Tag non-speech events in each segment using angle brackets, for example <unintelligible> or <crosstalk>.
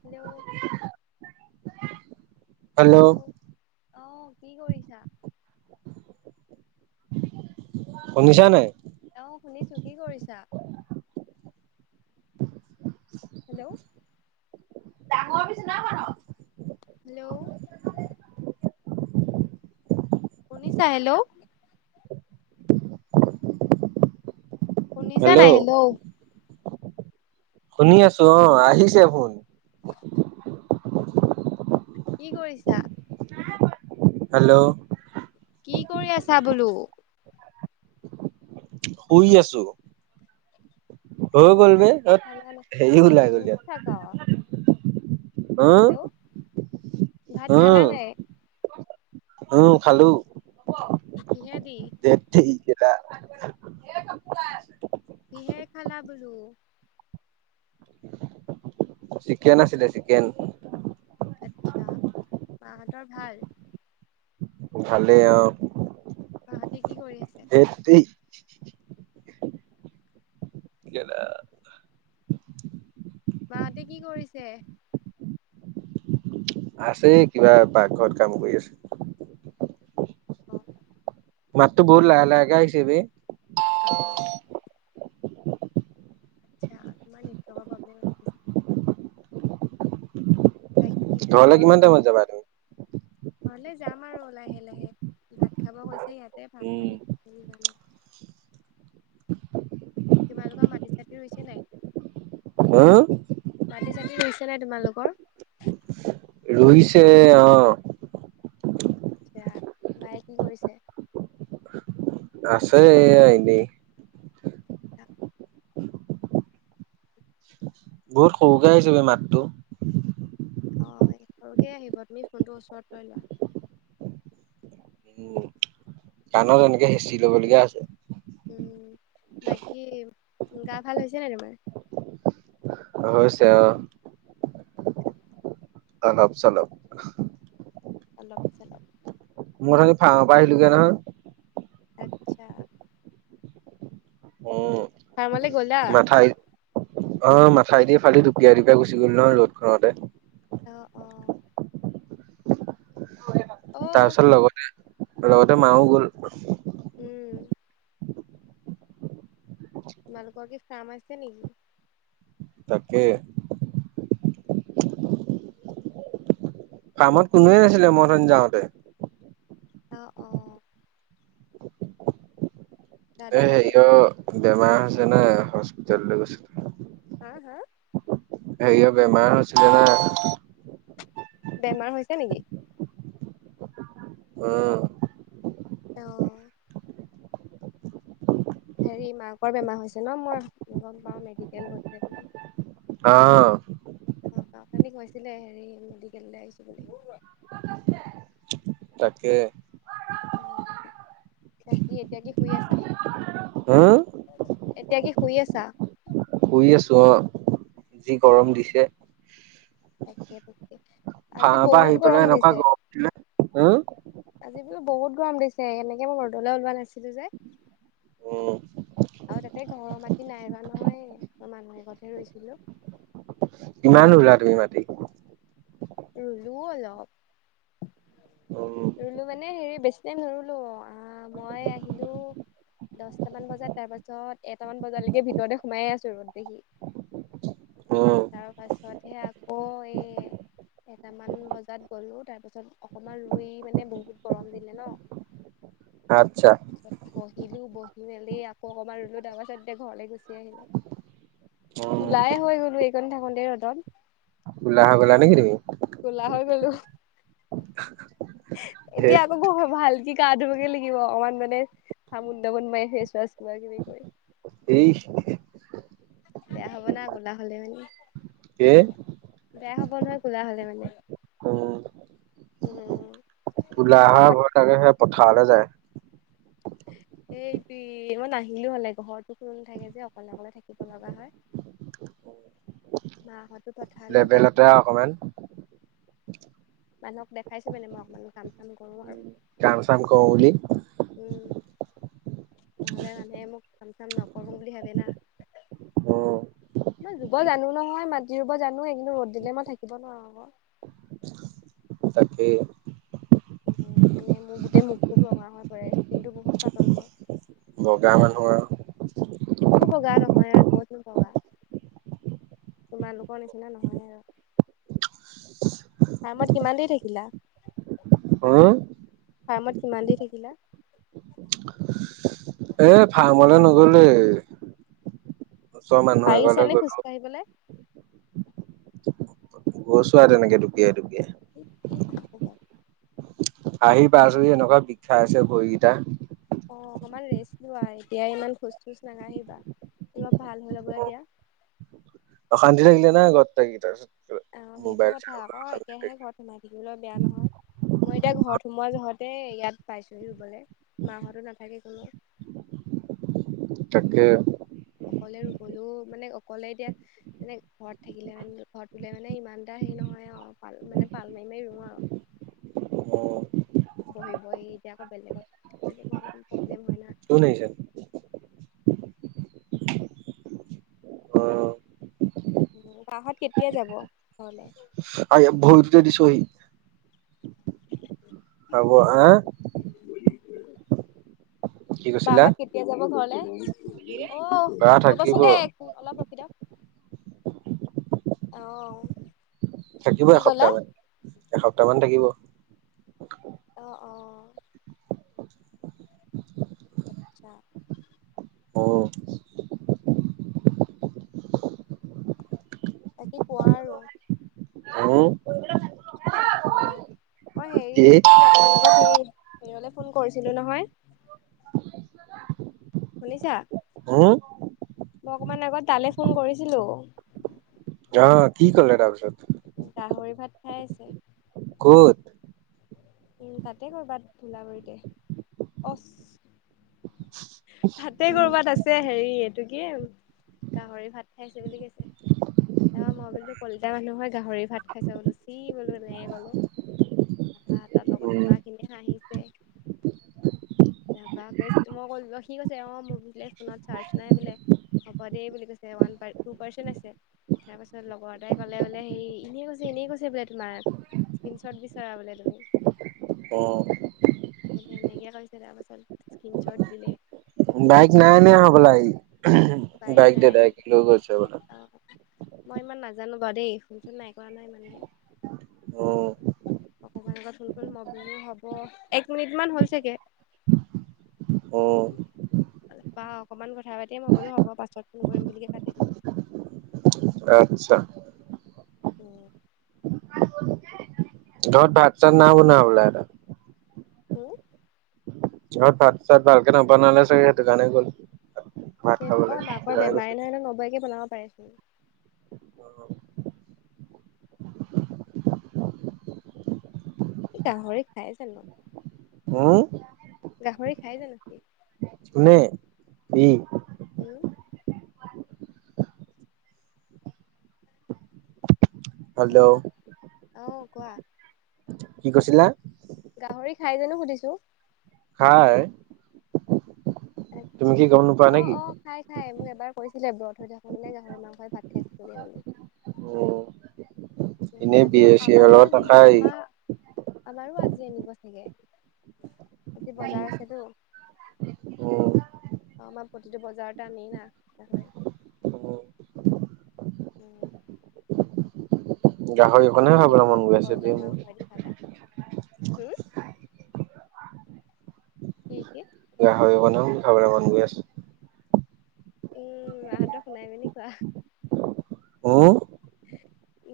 Hello hello আহ কি কৰিছা অ নিশা নাই অ শুনিছো কি কৰিছা হেল্ল' ডাঙৰ বি চিনাখন ন হেল্ল' শুনিছা হেল্ল' উনিছা নাই হেল্ল শুনি আছো অ আহিছে ফোন কি কৰিছা হেল্ল'! কি কৰি আছা বোলো? শুই আছো। অ হৈ গ'ল ভাত বে ধেত খালা নাই? হেৰি এই ওলাই ত্ৰিশ টকা। হা। ভাত খালা নাই? উম খালো। কিহে দি? ক। কিহে খালা বোলো? চিকেন আছিলে চিকেন। আচ্ছা মাহতৰ ভাল? ভালে আৰু। অ। সেইটোৱে। মাহঁতে কি কৰিছে? আছে কিবা পাকঘৰত কাম কৰি আছে। অ। মাতটো বহুত লাহ লাহে আহিছে যে। অ আচ্ছা তোমাৰ নি জবাবাব। ঘৰলে খবৰ কিমান কোৱা টাইমত যাবা আকো। ঘৰলে যাম আৰু লাহে লাহে ভাত খাব কৈছে ইয়াতে ভাত উম পানী খাই যাম আৰু। <inaudible> তোমালোকৰ মাটি চাটি হৈছে নাই। হা। মাটি চাটি হৈছে নাই তোমালোকৰ। ৰুইছে অ। আচ্ছা বায়ে কি কৰিছে। আছে এনে। বহুত হৰোকে আহিছে মাতটো। অ সৰুকে আহিব তুমি ফোনটো ওচৰত লৈ লোৱা। উম কাণত এনেকে হেঁচি লব লগীয়া আছে। উম বাকী গা ভাল হৈছে নে তোমাৰ। হৈছে অ। অলপ চলপ। অলপ চলপ। মোৰ খি ফা প আহিলো কে নহয়। আত্ছা। উম, কমলে গ'লা। মাথাউৰি অ মাথাইদি ফালি দুপিয়াই দুপিয়াই গুচি গল নহ ৰ'দ খতে। অ অ অ তাৰপিছত লগতে লগতে মাও গল। উম। তোমালোকৰ কি ফ্ম আছে নেকি? তাকে। ফাৰ্মত কোনোৱে নাছিলে মথন যাওঁতে। আহ অ। দাদা এ নাথাকে নেকি হেৰিয় বেমাৰ হৈছে নে হস্পিতেললৈ গৈছিল। হু হু। হেই বেমাৰ হৈছিলে ন। বেমাৰ হৈছে নেকি? উম, আহ হেৰি মাকৰ বেমাৰ হৈছে ন মই গম পাওঁ মেডিকেল গৈছে বুলি অ অ কা খালিক হৈছিলে হেৰি মেডিকেলৈ আহিছো বুলি ৰাখে আহ বাকী এতিয়া কি শুই আছা হুম, এতিয়া কি শুই আছা শুই আছো অ যি গৰম আহ দিছে তাকে আজি ভাঁ বা বহুত আহি গৰম পেলাই এনেকুৱা দিছে গৰম দিছে উম আজি বহুত গৰম দিছে এনেকে মই ৰদলৈ ওলোৱা নাছিলো যে উ আৰু তাতে ঘৰৰ মাতি নাইব নহয় আ মানুহেগতে ৰুইছিলো। কিমান ন ৰোঁলা তুমি মাটি ৰুলো অলপ। উম ৰুলো মানে হেৰি বেছি নাই নৰুলো আহ মই আহিলো। দহটামান বজাত তাৰপাছত এটামান বজালৈকে ভিতৰতে সোমাইে আছো ৰ'দ দেহি। উম তাৰ পাছতহে আকৌ এই এটামান বজাত গ'লো তাৰপিছত অকমান ৰুই মানে বহুত গৰম দিলে ন। আচ্ছা। আহিলো বহি মেলি আকৌ অকমান ৰুলো তাৰ পাছত এতিয়া ঘৰলে গুচি আহিলোঁ। উম কোলাই হৈ গ'লো এইকণ থাকোতে ৰদত। কলাহ হৈ গলা নেকি তুমি। কোলা হৈ গলো এতিয়া ধেত আকৌ ঘৰ ভাল। কি গা ধুবকে লাগিব অকমান মানে চাবোন টাবোন মাৰ ফেচ ৱাচ কিবা কিবি কৰি। এই বেয়া হ'ব না ক'লা হলে মানি। কি বেয়া হব নহয় খোলা হলে মানে উম উম! কোলা হোৱা বাহত ভয় তাকেহে পথাৰলৈ যায়। এইটো মই নাহিলো হলে ঘৰতো কোন নথাকে যে অকলে অকলে থাকিব লগা হয়। মা হতো। লেবেলতে অকমান। মানুহক দেখাইছো মানে মই অকমান কাম চাম কৰো আৰু। কাম চাম কৰো বুলি। উম নহলে মানুহে মোক কাম চাম নকৰ বুলি ভাবে না। উম <inaudible> মই ৰুব জানো নহয় মাতি ৰুব জানো এই কিন্তু ৰ'দ দিলে মই থাকিব নোৱাৰো আ। তাকেই মানে মোৰ গোটেই মুখটো ৰঙা হৈ পৰে স্কিনটো বহুত পাতল মই। বগা মানুহ আৰু। একো বগা নহয় আৰু ক'তো বগা। তোমালোকৰ নিচিনা নহয় আৰু। ফাৰ্মত কিমান দেৰি থাকিলা। উম ফাৰ্মত কিমান দি থাকিলা। এ ফাৰ্মলে নগলোৱে। ওচৰ মানুহ পাৰিছা এঘৰলে নে খোজ গ'লো কাঢ়িবলে গৈছোঁ আৰু তেনেকে দুপীযাই দুপীযাই। এই এইটো যায়। আহি পাইছোহি এনেকুৱা বিষাইছে ভৰিকেইটা। অ অকনমান ৰেষ্ট লোৱা এতিয়া ইমান খোজ খোজ নাগাঢ়িবা অলপ ভাল হৈ লব দিয়া। <inaudible> অশান্তি থাকিলে না ঘৰত থাকি। তাৰছত আ সেইটো কথা আকৌ। একেৰাহে ঘৰত সোমাই থাকিবলৈ বেয়া নহয়। মই এতিয়া ঘৰত সোমোৱা যহতে ইয়াত পাইছোহি ৰুবলে। মাহঁতো নাথাকে কোনো। <inaudible> তাকে। অকলে ৰুবলৈও মানে অকলে এতিয়া মানে ঘৰত থাকিলে মানে ঘৰত ৰুলে মানে ইমান এটা হে নহয় অ পাল মানে পাল মাই মাই ৰুওঁ আৰু। উম বহি বহি এতিয়া আকৌ বেলেগত তেনেকুৱা অকণ প্ৰব্লেম হয় না। <inaudible> কোন আহিছে? অ বাহঁত কেতিয়া যাব ঘৰলে? আয়া ভৰিটোতে দিছ অই। <inaudible> আবৌ হে কৈছিলা বাহঁত কেতিয়া যাব ঘৰলে? অ, বা থাকিব ৰবাচোন দেই অলপ ৰখি দিয়ক। <inaudible> আও <inaudible> থাকিব এসপ্তাহ মান। এসপ্তাহ মান থাকিব। অ, অ। আত্ছা। উম বাকি কোৱা আৰু? উম কোৱা। মই হেৰি এইটো কি অকমান আগত হেৰি ঘৰলে ফোন কৰিছিলো নহয়। শুনিছা? উম মই অকমান আগত তালৈ ফোন কৰিছিলোঁ। অ কি কলে তাৰপিছত? গাহৰি ভাত খাই আছে। ক'ত? উম তাতে কৰিবা ভুলাগুৰিতে। অচ তাতে উম কৰবাত আছে হেৰি এইটো কি? গাহৰি ভাত খাইছে বুলি কৈছে। অ মই বোলো কলিতা মানুহ হয় গাহৰি ভাত খাইছ। বোলো চি বোলো এনেকে ক'লো। তাপা তাৰ লগত উম থকা খিনি হাঁহিছে। তাপৰা কৈছো মই কলো সি কৈছে অ মোৰ বোলে ফোনত চাৰ্জ নাই বোলে। হব দেই বুলি কৈছে। ওৱান পাৰ টু পাৰ্চেণ্ট আছে। তাৰ পাছত লগৰ এটাই ক'লে বোলে হেই এনেই কৈছে এনেই কৈছে বোলে তোমাক। ইস্কিনচৰ্ত দিছোঁ। চোৱা বোলে তুমি। অ এনেকা কৰিছে। তাৰপাছত স্ক্ৰীন শ্বট দিলে। বাইক নাই নিয়া হবলা সি। বাইক দেতাকে লৈ গৈছে বোলে। অ মই ইমান নাজানো বাৰু দেই। ফোন চুন নাই কৰা না ইমানকে। উম অকমান আগত ফোন কৰি মই বোলোঁ হব। এক মিনিট মান হৈ চাগে। <inaudible> অ। তাৰপা অকমান কথা পাতি মই বোলো হ'ব পাছত ফোন কৰিম বুলি কৈ কাটি দিলোঁ আচ্ছা। উম। ঘৰত ভাত-চাত নাই বনোৱা হবলা তাৰ? হুম? অ ভাত-চাত ভালকে নবনালে চাগে? সেইটো কাৰণে গ'ল। ভাত খাবলে অ সেইটো মাকৰ কাৰণে গৈছে বেমাৰে নহয়। এনে নবৌয়েকে বনাব পাৰে সি। সি গাহৰি খাই জানো? উম গাহৰি খাই জানো সি? কোনে? ই উম। হেল্ল'! আহ কোৱা? কি কৈছিলা? গাহৰি খাই জানো সুধিছো? খাই। তুমি আচ্ছা কি গম নোপোৱা নেকি? অ-অ খাই-খাই মোক। এবাৰ কৈছিলে ব্ৰত হৈ থকা মানে গাহৰি মাংসই ভাত খাইছিলগে বুলি। উম, এনেই আজি বিয়েৰ চিয়েৰ আমাৰো লগত আজি নাখায়। উম, আমাৰ আমাৰো আজি আনিব চাগে আজি বজাৰ আছেতো। অমাৰ প্ৰতিটো বজাৰতে আনি না। উম, উম। গাহৰি বাকী অকণহে তুমি কি খাবলৈ মন ভাত গৈ আছে দেই ব্ৰইলাৰ মোৰ। মাংসইদি খালা হুম। কি কি? গাহৰি অকণও খাবলে মন গৈ আছে। উম মা হাতক শুনাই পিনী কোৱা। উম,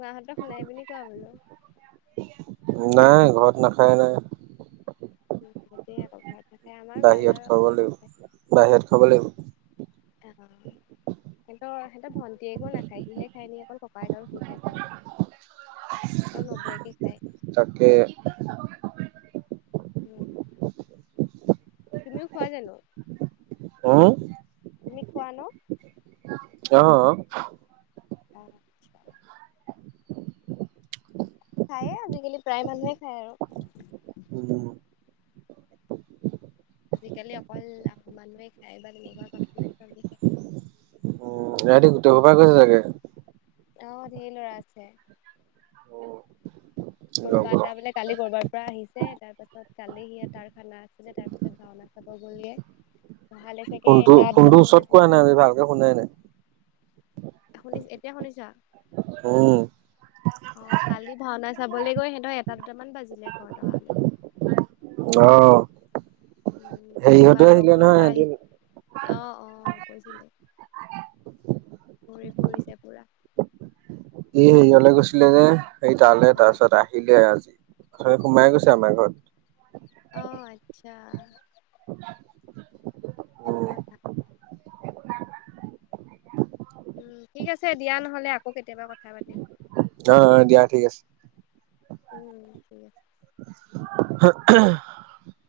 মাহঁতক শুনাই পিনি কোৱা বোলো। নাই ঘৰত নাখায় নাই। ঘ। বাহিৰত খাব লাগিব বাহিৰত খাব লাগিব। উ। সিহঁতৰ সহঁত ভটীয়ে একো নাখায় সিহে খায় নিকি অকল ককাইক আৰু সি খাই চাগে। আৰু নৌ বওঁ একে খাই। তাকে। উ তুমিও খোৱা জানো। উম, তুমি খোৱা ন। অ। আচছা। খায়ে আজিকালি প্ৰায় মানুহে খায় আৰু। উম, আজিকালি অকল আহোম মানুহে খায় বা তেনেকুৱা কথা নাই চ বিশষ। ৰাতি গোটেই সোপাই গৈছে চাগে। আহ ধেই লৰা আছে। কোনোবা এটা বানে কালি কৰৰবাৰ পৰা আহিছে তাৰ পাছত কালি সি তাৰ খানা আছিলে তাৰপিছত ভাওনা। খাব গল গে। ফোনটো ফোনটো ওচৰত কোৱা নাই আজি ভালকে শুনাই নাই। শুনিছ এতিয়া শুনিছা। উম, অ কালি ভাওনা চাবলৈ গৈ সিহঁত এটা দুটামান বাজিলে ঘৰত অহা লৈ। আহ। উম। ইহঁতো আহছিলে নহয় সিহঁতেটো। আহ অ কৈছিলে। ঘোৰি ফুৰিছে পুৰা। ই হেৰিয়লে গৈছিলে যে সেই তালে তাৰ অ', পিছত আহিলে আজি। ত সোমাই গৈছে আমাৰ ঘৰত। অ আচ্ছা। সেইটো উম কথা। উম ঠিক আছে দিয়া নহলে আকৌ কেতিয়াবা কথা পাতিম। অ অ দিয়া ঠিক আছে। উম ঠিক আছে। <unintelligible>